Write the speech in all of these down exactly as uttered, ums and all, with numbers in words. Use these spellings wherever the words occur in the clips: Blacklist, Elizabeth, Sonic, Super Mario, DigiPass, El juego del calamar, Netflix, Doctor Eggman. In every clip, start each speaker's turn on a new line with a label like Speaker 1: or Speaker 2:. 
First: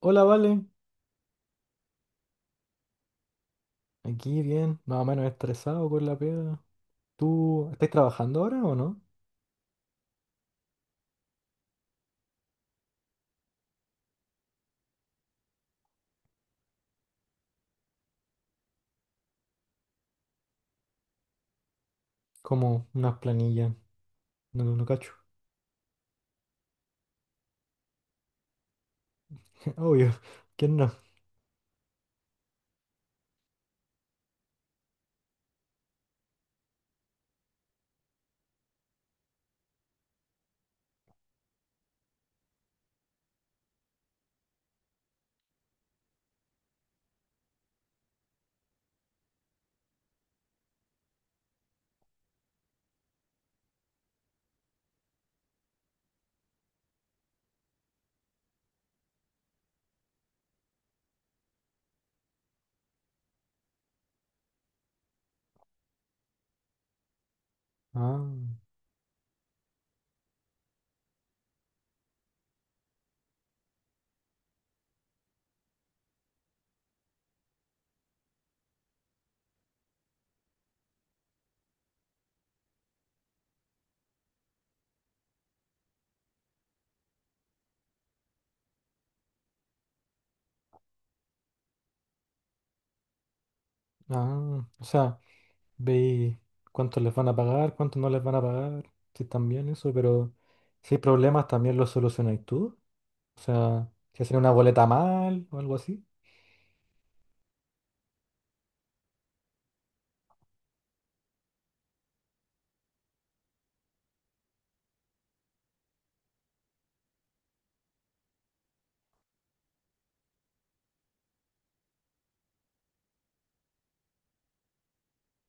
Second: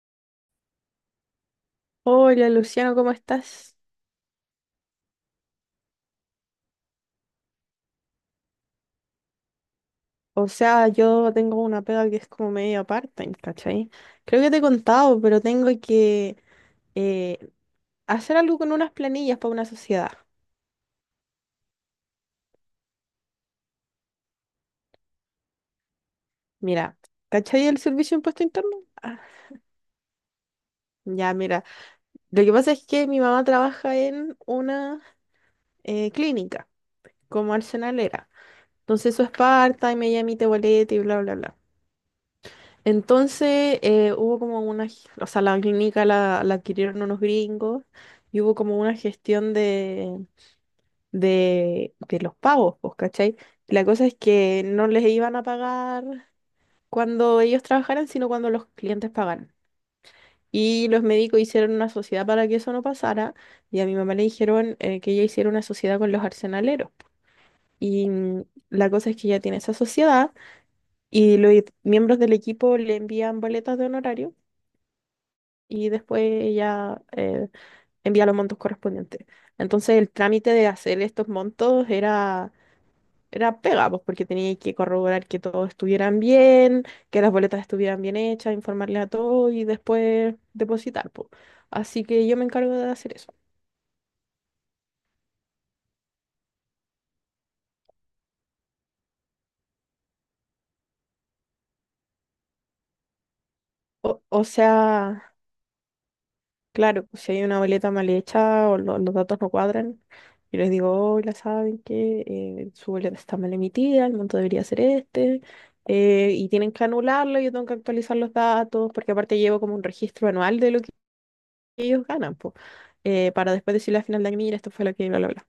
Speaker 1: Hola, Vale.
Speaker 2: Hola Luciano, ¿cómo estás?
Speaker 1: Aquí bien, más o menos estresado con la pega. ¿Tú estás trabajando ahora o no?
Speaker 2: O sea, yo tengo una pega que es como media part-time, ¿cachai? Creo que te he contado, pero tengo que eh, hacer algo con unas planillas para una sociedad.
Speaker 1: Como unas planillas. No, no, no cacho.
Speaker 2: Mira, ¿cachai el servicio de impuesto interno? Ah,
Speaker 1: Obvio. ¿Quién no?
Speaker 2: ya, mira. Lo que pasa es que mi mamá trabaja en una eh, clínica como arsenalera. Entonces eso es part-time, ella emite boleto y bla, bla, bla. Entonces eh, hubo como una, g- o sea, la clínica la, la adquirieron unos gringos y hubo como una gestión de, de, de los pagos, pues, ¿cachai? La cosa es que no les iban a pagar cuando ellos trabajaran, sino cuando los clientes pagaran. Y los médicos hicieron una sociedad para que eso no pasara y a mi mamá le dijeron eh, que ella hiciera una sociedad con los arsenaleros. Y
Speaker 1: Ah,
Speaker 2: mm, la cosa es que ella tiene esa sociedad y los miembros del equipo le envían boletas de honorario y después ella eh, envía los montos correspondientes. Entonces el trámite de hacer estos montos era, era pega, pues, porque tenía que corroborar que todos estuvieran bien, que las boletas estuvieran bien hechas, informarle a todos y después depositar, pues. Así que yo me encargo de hacer eso.
Speaker 1: ah. O sea, veis cuánto les van a pagar, cuánto no les van a pagar. Sí, también eso, pero si hay problemas también los solucionáis tú. O sea, si
Speaker 2: O,
Speaker 1: hacen
Speaker 2: o
Speaker 1: una boleta
Speaker 2: sea,
Speaker 1: mal o algo así.
Speaker 2: Claro, pues, si hay una boleta mal hecha o lo- los datos no cuadran, yo les digo, hola, saben que eh, su boleta está mal emitida, el monto debería ser este, eh, y tienen que anularlo, yo tengo que actualizar los datos, porque aparte llevo como un registro anual de lo que ellos ganan, po, eh, para después decirle al final de año, mira, esto fue lo que, bla, bla, bla.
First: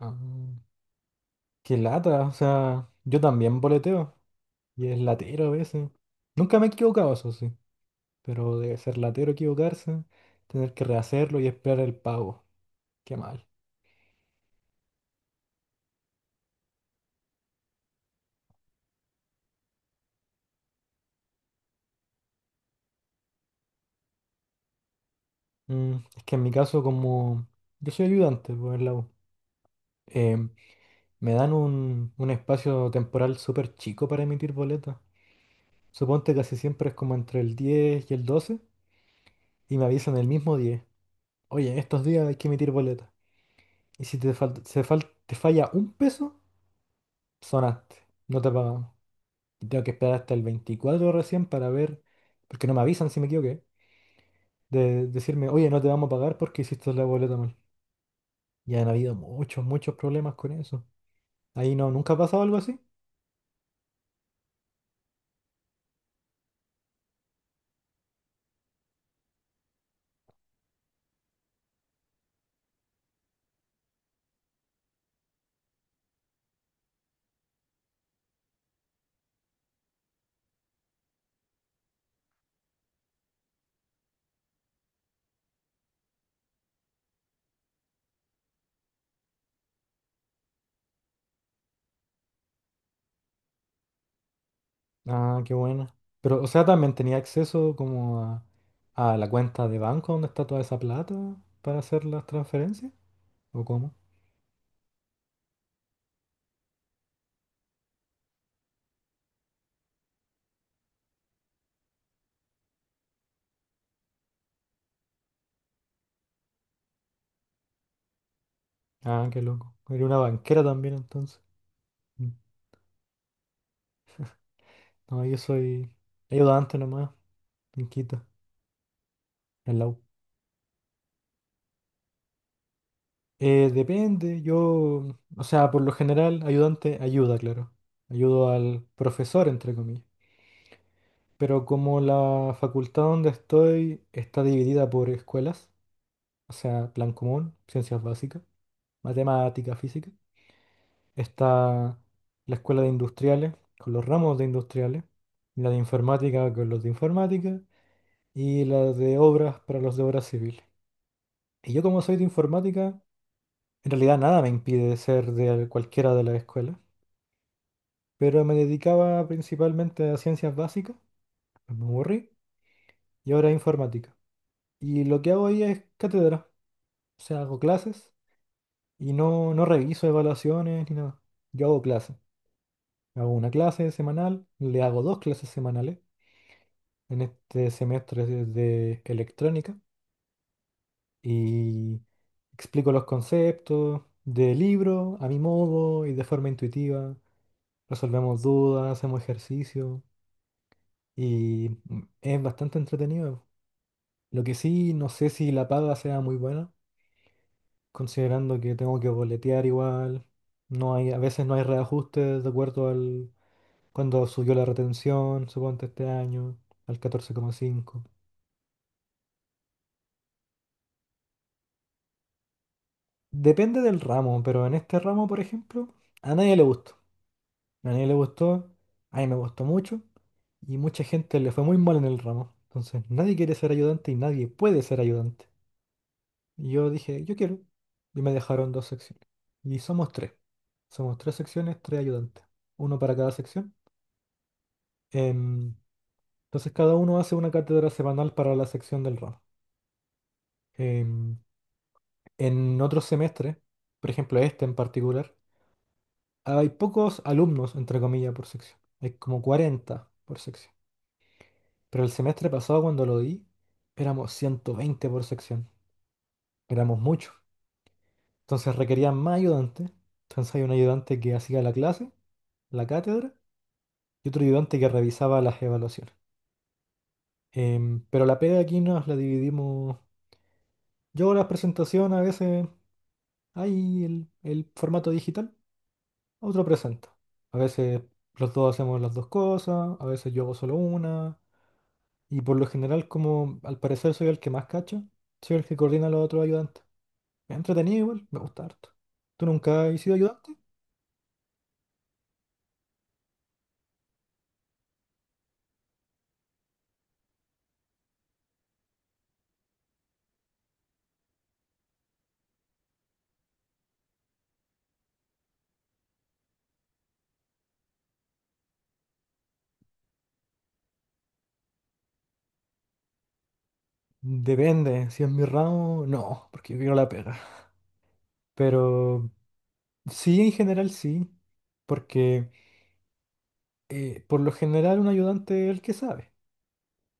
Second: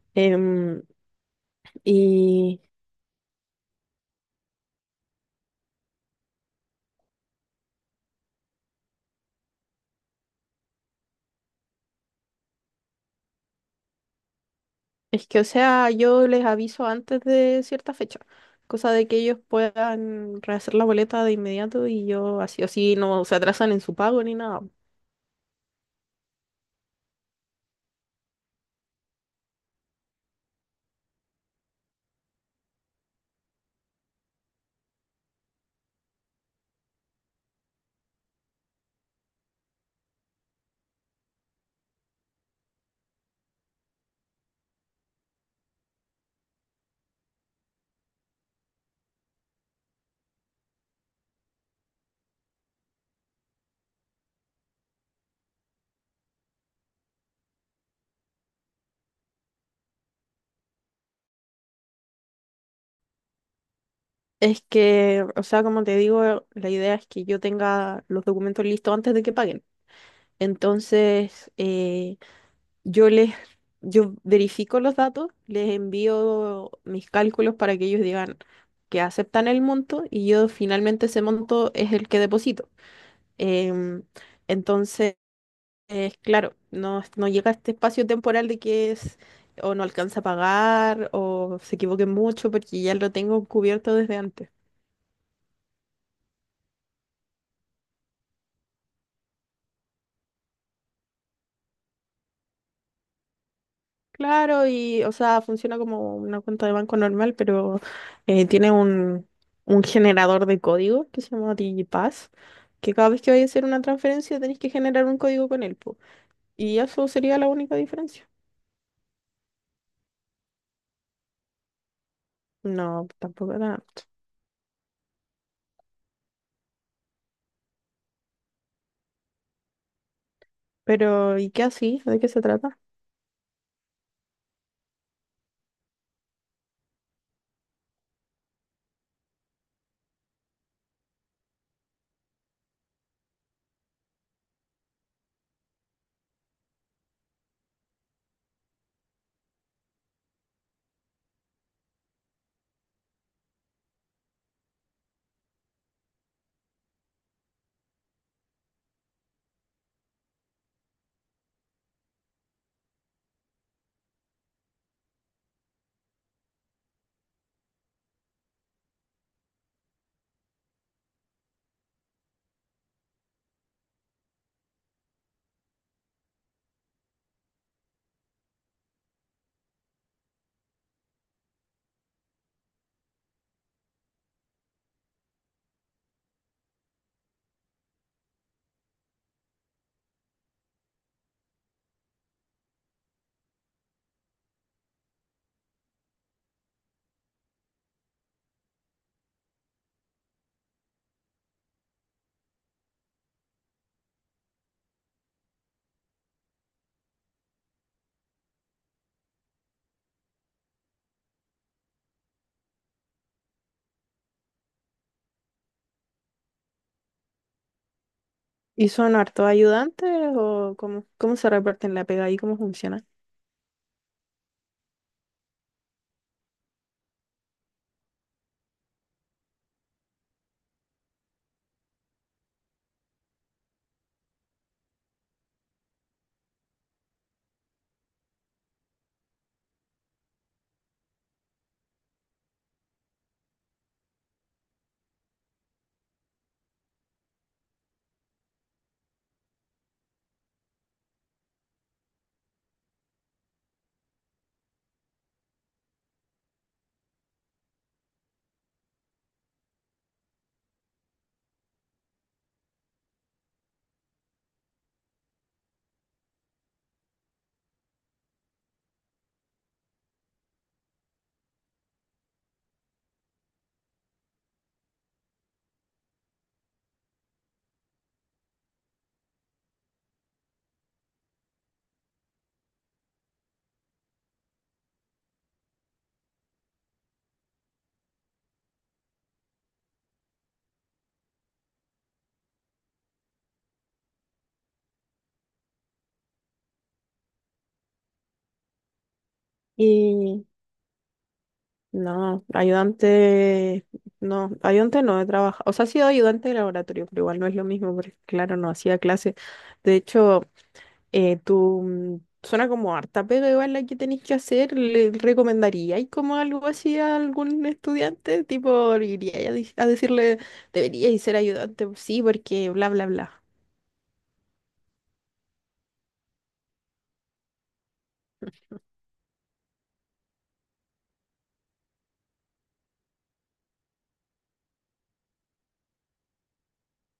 Speaker 1: Ah,
Speaker 2: Em,
Speaker 1: qué lata. O
Speaker 2: y
Speaker 1: sea, yo también boleteo y es latero a veces. Nunca me he equivocado, eso sí. pero debe ser latero equivocarse, tener que rehacerlo y esperar el pago. Qué mal.
Speaker 2: es que, o sea, yo les aviso antes de cierta fecha, cosa de que ellos puedan rehacer la boleta de inmediato y yo así o así no se atrasan en su pago ni nada.
Speaker 1: Mm, es que en mi caso, como yo soy ayudante por el lado, me dan un, un espacio temporal súper chico para emitir boletas. Suponte que casi siempre es como entre el diez y el doce y me avisan el mismo diez. Oye, estos días hay que emitir boletas. Y si te, falta, se fal- te falla un peso, sonaste, no te pagamos. Y tengo que esperar hasta el veinticuatro recién para ver, porque no me avisan si me equivoqué de decirme, oye, no te vamos a pagar porque hiciste la boleta mal. Y han habido muchos, muchos problemas con eso. Ahí no, ¿nunca ha pasado algo así?
Speaker 2: Es que, o sea, como te digo, la idea es que yo tenga los documentos listos antes de que paguen. Entonces, eh, yo les, yo verifico los datos, les envío mis cálculos para que ellos digan que aceptan el monto y yo finalmente ese monto es el que deposito. Em, entonces, eh, claro, no, no llega este espacio temporal de que es o no alcanza a pagar o se equivoquen mucho porque ya lo tengo cubierto desde antes.
Speaker 1: Ah, qué buena. Pero, o sea, también tenía acceso como a, a la cuenta de banco donde está toda esa plata para hacer las transferencias. ¿O cómo?
Speaker 2: Claro, y o sea, funciona como una cuenta de banco normal, pero eh, tiene un, un generador de código que se llama DigiPass, que cada vez que vayas a hacer una transferencia tenés que generar un código con él, po. Y eso sería la única diferencia.
Speaker 1: Ah, qué loco. Era una banquera también entonces. Mm.
Speaker 2: No, tampoco tanto.
Speaker 1: No, yo soy ayudante nomás, en Quito, en la U.
Speaker 2: Pero, ¿y qué así? ¿De qué se trata?
Speaker 1: Eh, depende, yo, o sea, por lo general, ayudante ayuda, claro. Ayudo al profesor, entre comillas. Pero como la facultad donde estoy está dividida por escuelas, o sea, plan común, ciencias básicas, matemática, física, está la escuela de industriales con los ramos de industriales, la de informática con los de informática y la de obras para los de obras civiles. Y yo como soy de informática, en realidad nada me impide ser de cualquiera de las escuelas, pero me dedicaba principalmente a ciencias básicas, me aburrí, y ahora a informática. Y lo que hago ahí es cátedra. O sea, hago clases y no, no reviso evaluaciones ni nada. Yo hago clases. Hago una clase semanal, le hago dos clases semanales en este semestre de de electrónica y explico los conceptos de libro a mi modo y de forma intuitiva. Resolvemos dudas, hacemos ejercicio y mm, es bastante entretenido. Lo que sí, no sé si la paga sea muy buena considerando que tengo que boletear igual, no hay, a veces no hay reajustes de acuerdo al cuando subió la retención, suponte este año, al catorce coma cinco.
Speaker 2: ¿Y son hartos ayudantes o cómo, cómo se reparten la pega y cómo funciona?
Speaker 1: Depende del ramo, pero en este ramo, por ejemplo, a nadie le gustó. A nadie le gustó, a mí me gustó mucho y mucha gente le fue muy mal en el ramo. Entonces, nadie quiere ser ayudante y nadie puede ser ayudante. Y yo dije, yo quiero. Y me dejaron dos secciones. Y somos tres. Somos tres secciones, tres ayudantes. Uno para cada sección. Em, entonces cada uno hace una cátedra semanal para la sección del ramo. Em, en otros semestres, por ejemplo este en particular, hay pocos alumnos, entre comillas, por sección. Hay como cuarenta por sección. Pero el semestre pasado cuando lo di, éramos ciento veinte por sección. Éramos muchos. Entonces requerían más ayudantes. Entonces hay un ayudante que hacía la clase, la cátedra, y otro ayudante que revisaba las evaluaciones. Em, pero la pega aquí nos la dividimos. Yo hago las presentaciones a veces. Ahí el, el formato digital, otro presenta. A veces los dos hacemos las dos cosas, a veces yo hago solo una, y por lo general, como al parecer soy el que más cacha, soy el que coordina a los otros ayudantes. Me ha entretenido igual, me gusta harto. ¿Tú nunca has sido
Speaker 2: y
Speaker 1: ayudante?
Speaker 2: No, ayudante, no, ayudante no he trabajado, o sea, sí he sido ayudante de laboratorio, pero igual no es lo mismo, porque claro, no hacía clase. De hecho, eh, tú mm, suena como harta, pero igual la que tenéis que hacer, ¿le recomendaríais como algo así a algún estudiante? Tipo, iría a, dec- a decirle, deberíais ser ayudante, sí, porque bla, bla, bla.
Speaker 1: Depende, si es mi ramo, no, porque yo quiero la pega. Pero sí, en general sí, porque eh, por lo general un ayudante es el que sabe,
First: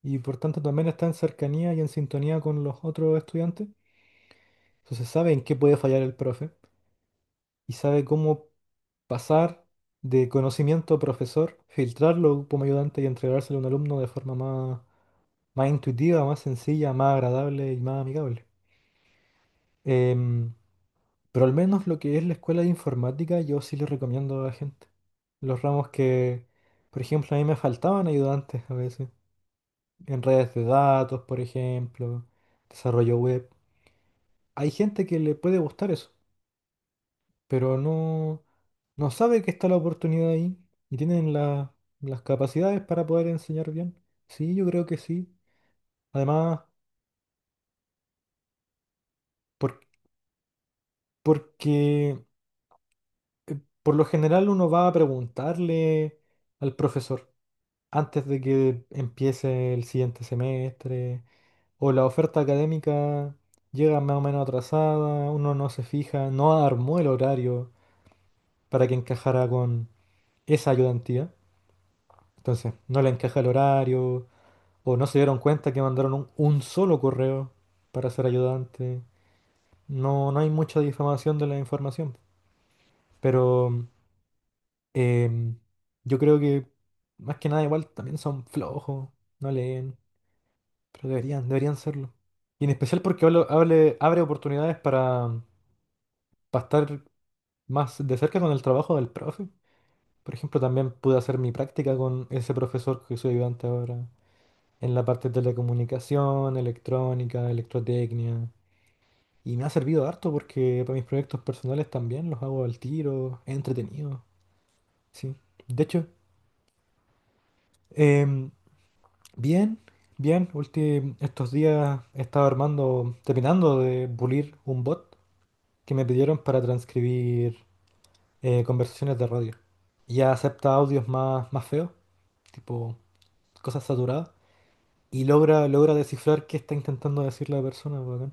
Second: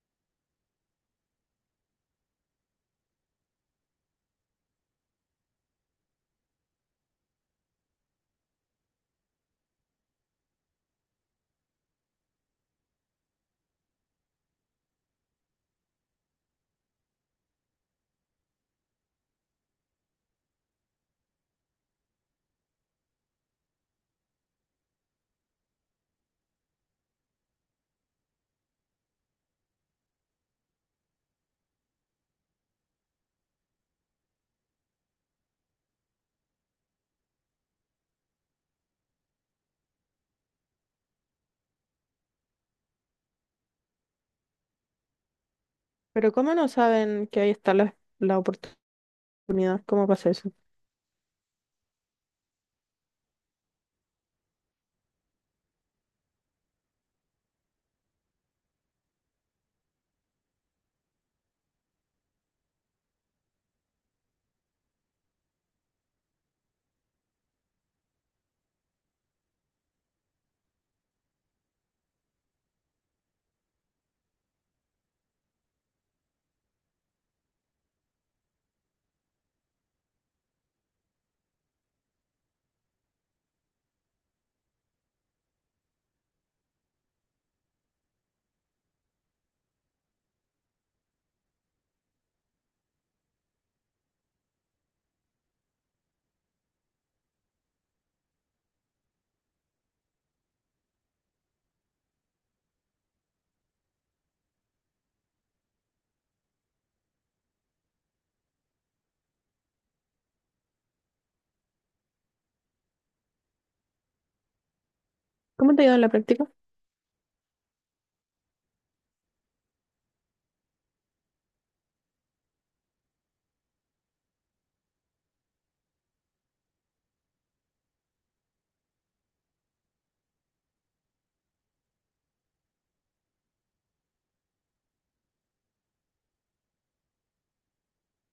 Speaker 1: y por tanto también está en cercanía y en sintonía con los otros estudiantes. Entonces sabe en qué puede fallar el profe y sabe cómo pasar de conocimiento a profesor, filtrarlo como ayudante y entregárselo a un alumno de forma más, más intuitiva, más sencilla, más agradable y más amigable. Em, pero al menos lo que es la escuela de informática, yo sí le recomiendo a la gente. Los ramos que, por ejemplo, a mí me faltaban ayudantes a veces. En redes de datos, por ejemplo, desarrollo web. Hay gente que le puede gustar eso. Pero no, no sabe que está la oportunidad ahí y tienen la- las capacidades para poder enseñar bien. Sí, yo creo que sí.
Speaker 2: Pero ¿cómo
Speaker 1: Además,
Speaker 2: no saben que ahí está la, la oportunidad?
Speaker 1: por-
Speaker 2: ¿Cómo pasa eso?
Speaker 1: porque por lo general uno va a preguntarle al profesor antes de que empiece el siguiente semestre o la oferta académica llega más o menos atrasada, uno no se fija, no armó el horario para que encajara con esa ayudantía. Entonces, no le encaja el horario, O no se dieron cuenta que mandaron un, un solo correo para ser ayudante. No, no hay mucha difamación de la información. Pero em, yo creo que más que nada igual también son flojos, no leen, pero deberían, deberían serlo. Y en especial porque hablo- hable- abre oportunidades para, para, estar más de cerca con el trabajo del profe. Por ejemplo, también pude hacer mi práctica con ese profesor que soy ayudante ahora en la parte de telecomunicación, electrónica, electrotecnia. Y me ha servido harto porque para mis proyectos personales también los hago al tiro, es entretenido. Sí.
Speaker 2: ¿Cómo
Speaker 1: De
Speaker 2: te ha ido en
Speaker 1: hecho,
Speaker 2: la práctica?
Speaker 1: em, bien, bien, ulti- estos días he estado armando, terminando de pulir un bot que me pidieron para transcribir eh, conversaciones de radio. Ya acepta audios más, más feos, tipo cosas saturadas, y logra, logra descifrar qué está intentando decir la persona, bacán.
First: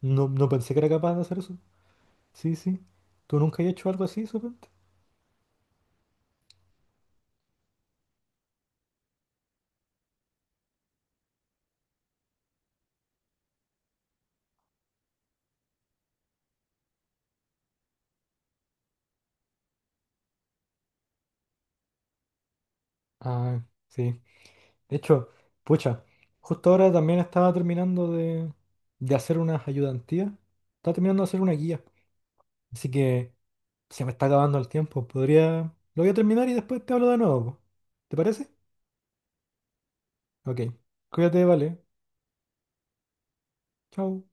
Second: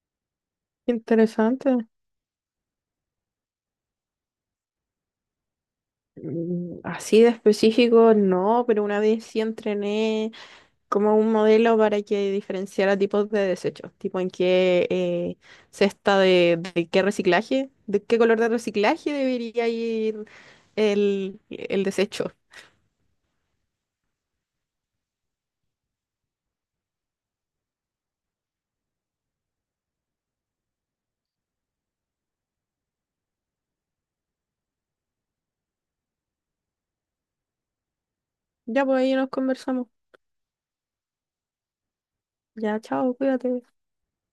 Speaker 1: No, no pensé que era capaz de hacer eso.
Speaker 2: Interesante.
Speaker 1: Sí, sí. ¿Tú nunca has hecho algo así, supongo?
Speaker 2: Mm, así de específico, no, pero una vez sí entrené como un modelo para que diferenciara tipos de desechos, tipo en qué eh, cesta de, de qué reciclaje, de qué color de reciclaje debería ir el, el desecho.
Speaker 1: Ah, sí. De hecho, pucha, justo ahora también estaba terminando de, de hacer unas ayudantías. Estaba terminando de hacer una guía. Así que se me está acabando el tiempo. Podría... Lo voy a terminar y después te hablo de nuevo. Po. ¿Te parece?
Speaker 2: Ya, pues ahí nos conversamos.
Speaker 1: Ok. Cuídate, vale.
Speaker 2: Ya, chao, cuídate.
Speaker 1: Chao.